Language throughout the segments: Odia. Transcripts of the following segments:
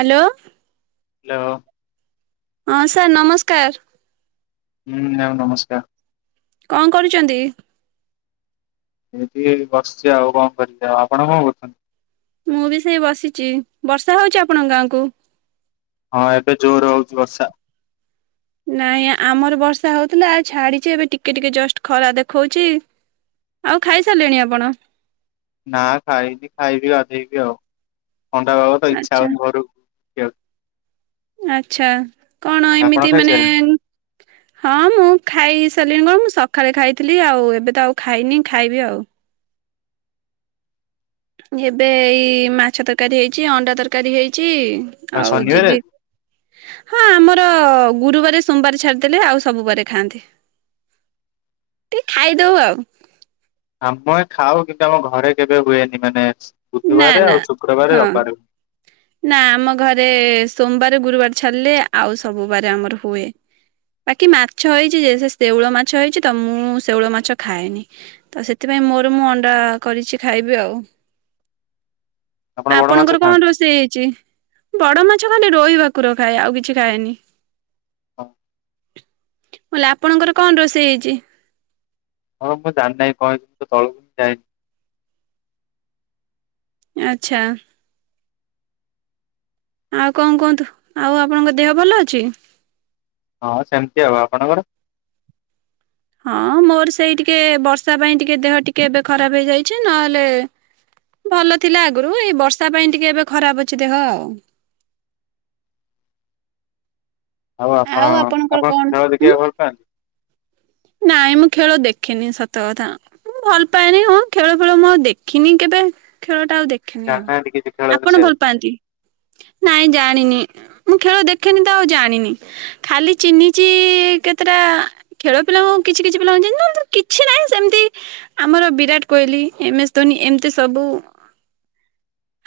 ହାଲୋ। ହାଲୋ। ହଁ ସାର୍ ନମସ୍କାର। ହୁଁ ମାମ ନମସ୍କାର। କଅ କରୁଚନ୍ତି? ଏମିତିି ଏଇ ବସିଛି ଆଉ କଣ କରିବି ଆଉ, ଆପଣ କଣ କରୁଛନ୍ତି? ମୁଁ ବି ସେଇ ବସିଚି। ବର୍ଷା ହଉଛି ଆପଣଙ୍କ ଗାଁକୁ? ହଁ ଏବେ ଜୋର ହୋଉଚି ବର୍ଷା। ନାଇଁ ଆମର ବର୍ଷା ହୋଉଥିଲା ଆଉ ଛାଡିଛି ଏବେ ଟିକେ ଟିକେ ଜଷ୍ଟ ଖରା ଦେଖୋଉଛି। ଆଉ ଖାଇ ସାରିଲେଣି ଆପଣ। ନା ଖାଇନି ଖାଇବି ଗାଧେଇବି ଆଉ ଥଣ୍ଡା ପାଗ ତ ଇଚ୍ଛା ଆଚ୍ଛା ହଉନି ଘରୁ ଆଚ୍ଛା କଣ ଆପଣ ଏମିତି ମାନେ ଖାଇସାରିଲେଣି ଉଁ ହଁ ମୁଁ ଖାଇ ସାରିଲିଣି କଣ ସଖାଳେ ଖାଇଥିଲି ଆଉ ଏବେ ତ ଆଉ ଖାଇନି ଖାଇବି ଆଉ। ଏବେ ଏଇ ମାଛ ତରକାରୀ ହେଇଛି ଅଣ୍ଡା ତରକାରୀ ହେଇଛି କଣ ଆଉ ଶନିବାରେ ଯିବି। ଆଜି ହଁ ଆମର ଗୁରୁବାର ସୋମବାର ଛାଡିଦେଲେ ଆଉ ସବୁ ବାରେ ଖାଆନ୍ତି। ଟି ଖାଇଦୋଉ ଆଉ। ଆମ ଖାଉ କିନ୍ତୁ ଆମ ଘରେ କେବେ ହୁଏନି ମାନେ ନା ବୁଧବାର ନା ଆଉ ଶୁକ୍ରବାର ହଁ ରବିବାର ହୁଏ। ନା ଆମ ଘରେ ସୋମବାର ଗୁରୁବାର ଛାଡିଲେ ଆଉ ସବୁବାରେ ଆମର ହୁଏ। ବାକି ମାଛ ହେଇଛି ଯେ ଶେଉଳ ମାଛ ହେଇଛି ତ ମୁଁ ଶେଉଳ ମାଛ ଖାଏନି। ତ ସେଥିପାଇଁ ମୋର ମୁଁ ଅଣ୍ଡା କରିଛି ଖାଇବି ଆଉ। ଆପଣ ବଡ ମାଛ ଆପଣଙ୍କର କଣ ଖାଆନ୍ତି? ରୋଷେଇ ହେଇଛି ବଡ ମାଛ ଖାଲି ରୋହି ଭାକୁର ଖାଏ ଆଉ କିଛି ଖାଏନି। ହଁ। ମୁଁ ଆପଣଙ୍କର କଣ ରୋଷେଇ ହେଇଛି। ହଁ ମୁଁ ଜାଣିି ନେହିଁ କଣ ହେଇଚି ତଳକୁ ଯାଇନି। ଆଚ୍ଛା। ଆଉ କଣ କୁହନ୍ତୁ ଆଉ ଆପଣଙ୍କ ଦେହ ଭଲ ଅଛି। ହଁ ସେମିତି ଆଉ ଆପଣଙ୍କର। ହଁ ମୋର ସେଇ ଟିକେ ବର୍ଷା ପାଇଁ ଟିକେ ଦେହ ଟିକେ ଏବେ ଖରାପ ହେଇଯାଇଛି ନହେଲେ ଭଲ ଥିଲା ଆଗରୁ ଏଇ ବର୍ଷା ପାଇଁ ଟିକେ ଏବେ ଖରାପ ଅଛି ଦେହ ଆଉ। ଆଉ ଆପଣ, ଆପଣଙ୍କର ଆପଣ କଣ ଖେଳ ଉଁ ଦେଖିବାକୁ ଭଲ ପାଆନ୍ତି? ନାଇଁ ମୁଁ ଖେଳ ଦେଖେନି, ସତ କଥା। ମୁଁ ଭଲ ପାଏନି। ହଁ ଖେଳ, ଫେଳ ମୁଁ ଆଉ ଦେଖିନି କେବେ। ଖେଳ ଟା ଆଉ ଦେଖି ଖିନି ଆଉ। ଜାଣିନାହାନ୍ତି କିଛି ଖେଳ ଆପଣ ବିଷୟରେ ଭଲ ପାଆନ୍ତି? ନାଇଁ ଜାଣିନି। ମୁଁ ଖେଳ ଦେଖେନି ତ ଆଉ ଜାଣିନି। ଖାଲି ଚିନିଛିି କେତେଟା-' ଖେଳ ପିଲାଙ୍କୁ କିଛି କିଛି ପିଲାଙ୍କୁ ଚିହ୍ନିଛି। ସେଥିରେ କିଛି ନାହିଁ ସେମିତି ଆମର ବିରାଟ କୋହିଲି, ଏମ୍ ଏସ୍ ଧୋନି ଏମିତି ସବୁ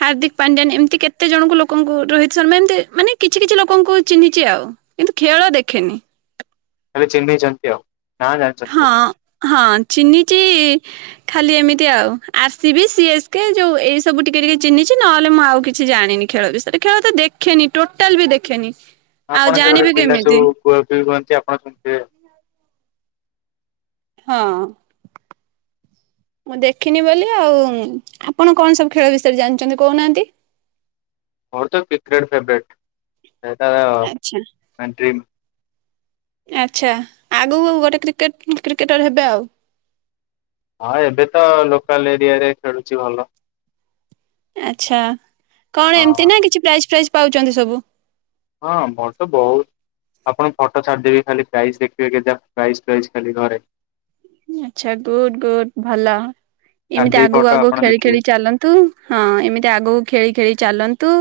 ହାର୍ଦ୍ଦିକ ପାଡି୍ୟାନ୍। ଏମିତି କେତେ ଜଣଙ୍କୁ ଲୋକଙ୍କୁ ରୋହିତ ଶର୍ମା ଏମିତି ମାନେ କିଛି କିଛି ଲୋକଙ୍କୁ ଚିଞ୍ଚିଚି ଆଉ। କିନ୍ତୁ ଖେଳ ଦେଖେନି। ହେଲେ ଚିଞ୍ଚିଛନ୍ତି ଆଉ, ନାଁ ଜାଣିଛନ୍ତି। ଖାଲି। ହଁ ହଁ, ଚିହ୍ନିଚି ଖାଲି ଏମିତି ଆଉ, ଆର୍ସିବି, ସିଏସ୍କେ ଯୋଉ ଏଇ ସବୁ ଟିକେ ଟିକେ ଚିହ୍ନିଛି ନହେଲେ ମୁଁ ଆଉ କିଛି ଜାଣିନି। ଖେଳ ବିଷୟରେ। ଖେଳ ତ ଦେଖେନି, ଟୋଟାଲ୍ ବି ଦେଖେନି। ଆଉ ଜାଣିବି କେମିତି? କୁହା କୁହି, ହୁଅନ୍ତି ଆପଣ ଶୁଣିଥିବେ? ହଁ। ମୁଁ ଦେଖିନି ବୋଲି ଆଉ। ଆପଣ କଣ ସବୁ ଖେଳ ବିଷୟରେ ଜାଣିଛନ୍ତି କହୁନାହାନ୍ତି? ମୋର ତ କିକ୍ରେଟ ଫେଭୋରାଇଟ୍ [inaudible] ଆଚ୍ଛା ଆଚ୍ଛା। ଆଗକୁ ଗୋଟେ କ୍ରିକେଟ୍, କ୍ରିକେଟର ହେବେ ଆଉ? ହଁ ଏବେ ତ ଲୋକାଲ୍ ଏରିଆରେ ଖେଳୁଛି ଭଲ। ଆଚ୍ଛା। କଣ ହଁ ଏମିତି ନା କିଛି ପ୍ରାଇଜ୍, ଫାଇଜ୍ ପାଉଛନ୍ତି ସବୁ? ହଁ ମୋର୍ ତ ବୋହୁତ୍ ଆପଣକୁ ଫଟୋ ଛାଡିଦେବି, ଖାଲି ପ୍ରାଇଜ୍ ଦେଖିବେ, କେମିତିକା ପ୍ରାଇଜ୍- ଫ୍ରାଇଜ୍ ଖାଲି ଘରେ। ଆଚ୍ଛା ଗୁଡ୍, ଗୁଡ୍ ଭଲ। ଏମିତି ଛାଡିଦେବି ଆଗକୁ, ଫଟୋ ଆପଣ ଆଗକୁ ଖେଳି, ଦେଖିବେ ଖେଳି ଚାଲନ୍ତୁ। ହଁ ଏମିତି ଆଗକୁ ଖେଳି, ଖେଳି ଚାଲନ୍ତୁ।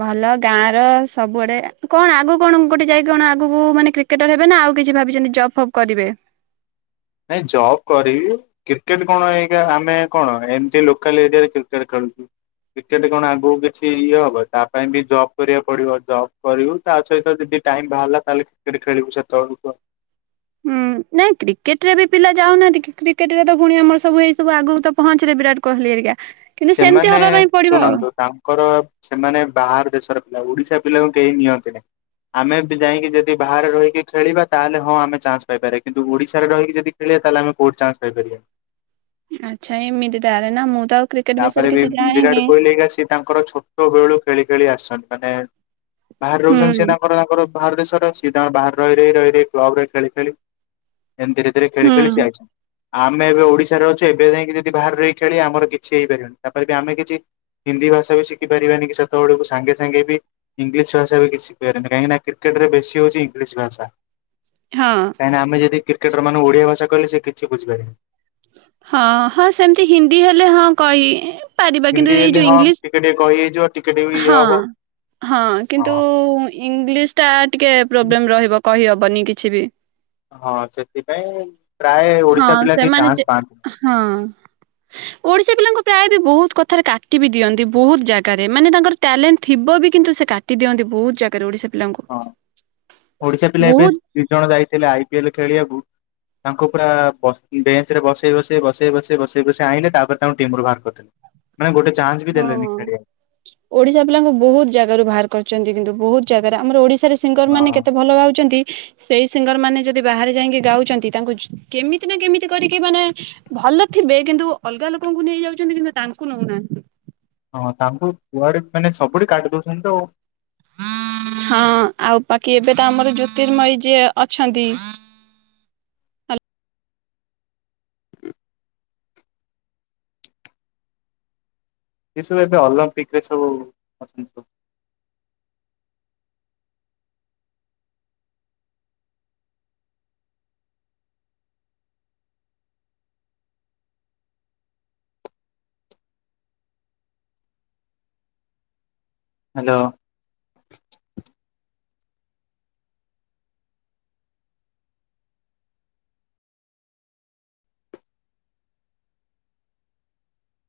ଭଲ ଗାଁର ସବୁଆଡେ, କଣ ଆଗକୁ କଣ ଗୋଟେ ଯାଇକି କଣ ଆଗକୁ ମାନେ କ୍ରିକ୍ କ୍ରିକେଟର ହେବେ ନା ଆଉ କିଛି ଭାବିଛନ୍ତି ଜପ୍ ଫପ୍ କରିବେ? ନାଇଁ ଜବ୍ କରିବି। କ୍ରିକେଟ୍ କଣ, ଏଇକା ଆମେ କଣ, ଏମ୍ତି ଲୋକାଲ୍ ଏରିଆରେ କ୍ରିକେଟ୍ ଖେଳୁଛୁ। କ୍ରିକେଟ୍ କଣ ଆଗକୁ କିଛି ଇଏ ହବ, ତା ପାଇଁ ବି ଜବ୍ କରିବାକୁ ପଡିବ। ଜବ୍ କରିବୁ। ତା ସହିତ ଯଦି ଟାଇମ୍ ବାହାରିଲା, ତାହେଲେ କ୍ରିକେଟ୍ ଖେଳିବୁ ସେତେବେଳକୁ ଆଉ। ହୁଁ ନାଇଁ କ୍ରିକେଟ୍ ରେ ବି ପିଲା ଯାଉନାହାନ୍ତି କି, କ୍ରିକେଟ୍ ରେ ତ ପୁଣି ଆମର ସବୁ ଏଇ ସବୁ ଆଗକୁ ତ ପହଞ୍ଚିଲେ ବିରାଟ କୋହଲି ଆରିକା। ସେମାନେ ଶୁଣନ୍ତୁ, ତାଙ୍କର ସେମାନେ ବାହାର ଦେଶର ପିଲା। ଓଡିଶା ପିଲାଙ୍କୁ କେହି ନିଅନ୍ତିନି। ଆମେ ବି ଯାଇକି ଯଦି ବାହାରେ ରହିକି ଖେଳିବା, ତାହେଲେ ହଁ ଆମେ ଚାନ୍ସ ପାଇପାରିବା। କିନ୍ତୁ ଓଡିଶାରେ ରହିକି ଯଦି ଥିଲେ, ତାହେଲେ କଉଁଠି ଚାନ୍ସ ପାଇ ପାରିବାନି। ଆଚ୍ଛା ଏମିତି ତା ହେଲେନା ମୁଁ ତ ଅଉ ତାପରେ ବି ବିରାଟ୍ କୋହିଲି ହାରିକା ତାଙ୍କର ଛୋଟ ବେଳୁ ଖେଳି, ଖେଳି ଆସଛନ୍ତି। ମାନେ ବାହାରେ ହୁଁ ରହୁଛନ୍ତି ସେ ତାଙ୍କର, ତାଙ୍କର ବାହାର ଦେଶର। ସେ ତାଙ୍କର ବାହାରେ ରହି, ରହି, ରହି କ୍ଲବ୍ ରେ ଖେଳି, ଖେଳି ଏମ ଧୀରେ, ଧୀରେ ଖେଳି, ହୁଁ ଖେଳି ସିଏ ଆଇଛନ୍ତି। ଆମେ ଏବେ ଓଡିଶାରେ ଅଛୁ, ଏବେ ଯାଇଁକି ଯଦି ବାହାରେ ରହିକି ଖେଳିବା, ଆମର କିଛି ହେଇପାରିବନି। ତାପରେ ବି ଆମେ କିଛି ହିନ୍ଦୀ ଭାଷା ବି ଶିଖି ପାରିବାନି, ସେତେବେଳେକୁ ସାଙ୍ଗେ, ସାଙ୍ଗେ ବି ଇଂଲିଶ ଭାଷ ବି କିଛିି ଶିଖି ପାରିବାନି। କାହିଁକିନା କ୍ରିକେଟ୍ ରେ ବେଶୀ ହଉଛି ଇଂଲିଶ ଭାଷା। ହଁ। କାଇଁ ନା ଆମେ ଯଦି କ୍ରିକେଟର ମାନଙ୍କୁ ଓଡିଆ ଭାସା କହିଲେ, ସେ କିଛି ବୁଝିପାରିବେନି। ହଁ। ହଁ ସେମ୍ତି ହିନ୍ଦୀ ହେଲେ ହଁ କହି ପାରିବା, କିନ୍ତୁ ଏଇ ଯୋଉ ଇଂଲିଶ୍ ସେ ଟିକେ କହି ହେଇଯିବ ଟିକେ ଟିକେ ବି ଇଏ ହଁ, ହବ ହଁ। କିନ୍ତୁ ଇଂଗିଲିସ୍ ଟା ଟିକେ ପ୍ରୋବ୍ଲେମ୍ ରହିବ କହିହବନି କିଛି ବି। ହଁ ସେଥିପାଇଁ ପ୍ରାୟ ହଁ ଓଡିଶା ପିଲା କେହି ସେମାନେ ଚାନ୍ସ ଯେ ପାଆନ୍ତିନି। ହଁ ଓଡିଶା ପିଲାଙ୍କୁ ପ୍ରାୟ ବି ବହୁତ କଥାରେ କାଟି ବିି ଦିଅନ୍ତି ବହୁତ ଜାଗାରେ ମାନେ ତାଙ୍କର ଟ୍ୟାଲେଣ୍ଟ ଥିବ ବି କିନ୍ତୁ ସେ କାଟି ଦିଅନ୍ତି ବହୁତ ଜାଗାରେ ଓଡ଼ିଶା ହଁ ଓଡିଶା ପିଲା ଏବେ ବହୁତ ଦି ଜଣ ଯାଇଥିଲେ ଆଇ ପିଏଲ ଖେଳିବାକୁ ତାଙ୍କୁ ପୁରା ବସ୍ ବେଞ୍ଚ ରେ [unintelligible] ବସେଇ-ବସେଇ-ବସେଇ-ବସେଇ-ବସେଇ-ବସେଇ ଆଇିଲେ ତାପରେ ତାଙ୍କୁ ଟିମ ରୁ ବାହାର କରିଦେଲେ। ମାନେ ଗୋଟେ ଚାନ୍ସ ବି ଦେଲେନି ହଁ ଖେଳବାକୂ। ଓଡିଶା ପିଲାଙ୍କୁ ବହୁତ ଜାଗାରୁ ବାହାର କରିଛନ୍ତି କିନ୍ତୁ ବହୁତ ଜାଗାରେ ଆମର ଓଡିଶ ସେଠି ସିଙ୍ଗର ମାନେ ହଁ କେତେ ଭଲ ଗାଉଛନ୍ତି। ସେଇ ସିଙ୍ଗର ମାନେ ଯଦି ବାହାରେ ଯାଇକି ଗାଉଛନ୍ତି ତାଙ୍କୁ ଯୋ କେମିତି ନା କେମିତି କରିକି ମାନେ ଭଲ ଥିବେ କିନ୍ତୁ ଅଲଗା ଲୋକଙ୍କୁ ନେଇ ଯାଉଛନ୍ତି କିନ୍ତୁ ତାଙ୍କୁ ନଉନାହାନ୍ତି। ହଁ ତାଙ୍କୁ କୁଆଡ଼େ ମାନେ ସବୁଠି କାଡ଼ି ଦଉଛନ୍ତି ତ, ହଁ ଆଉ ବାକି ଏବେ ତ ଆମର ଜ୍ୟୋତିର୍ମୟୀ ଯିଏ ଅଛନ୍ତି ଏସବୁ ଏବେ ଅଲମ୍ପିକ୍ ରେ ସବୁ ଅଛନ୍ତି ସବୁ। ହ୍ୟାଲୋ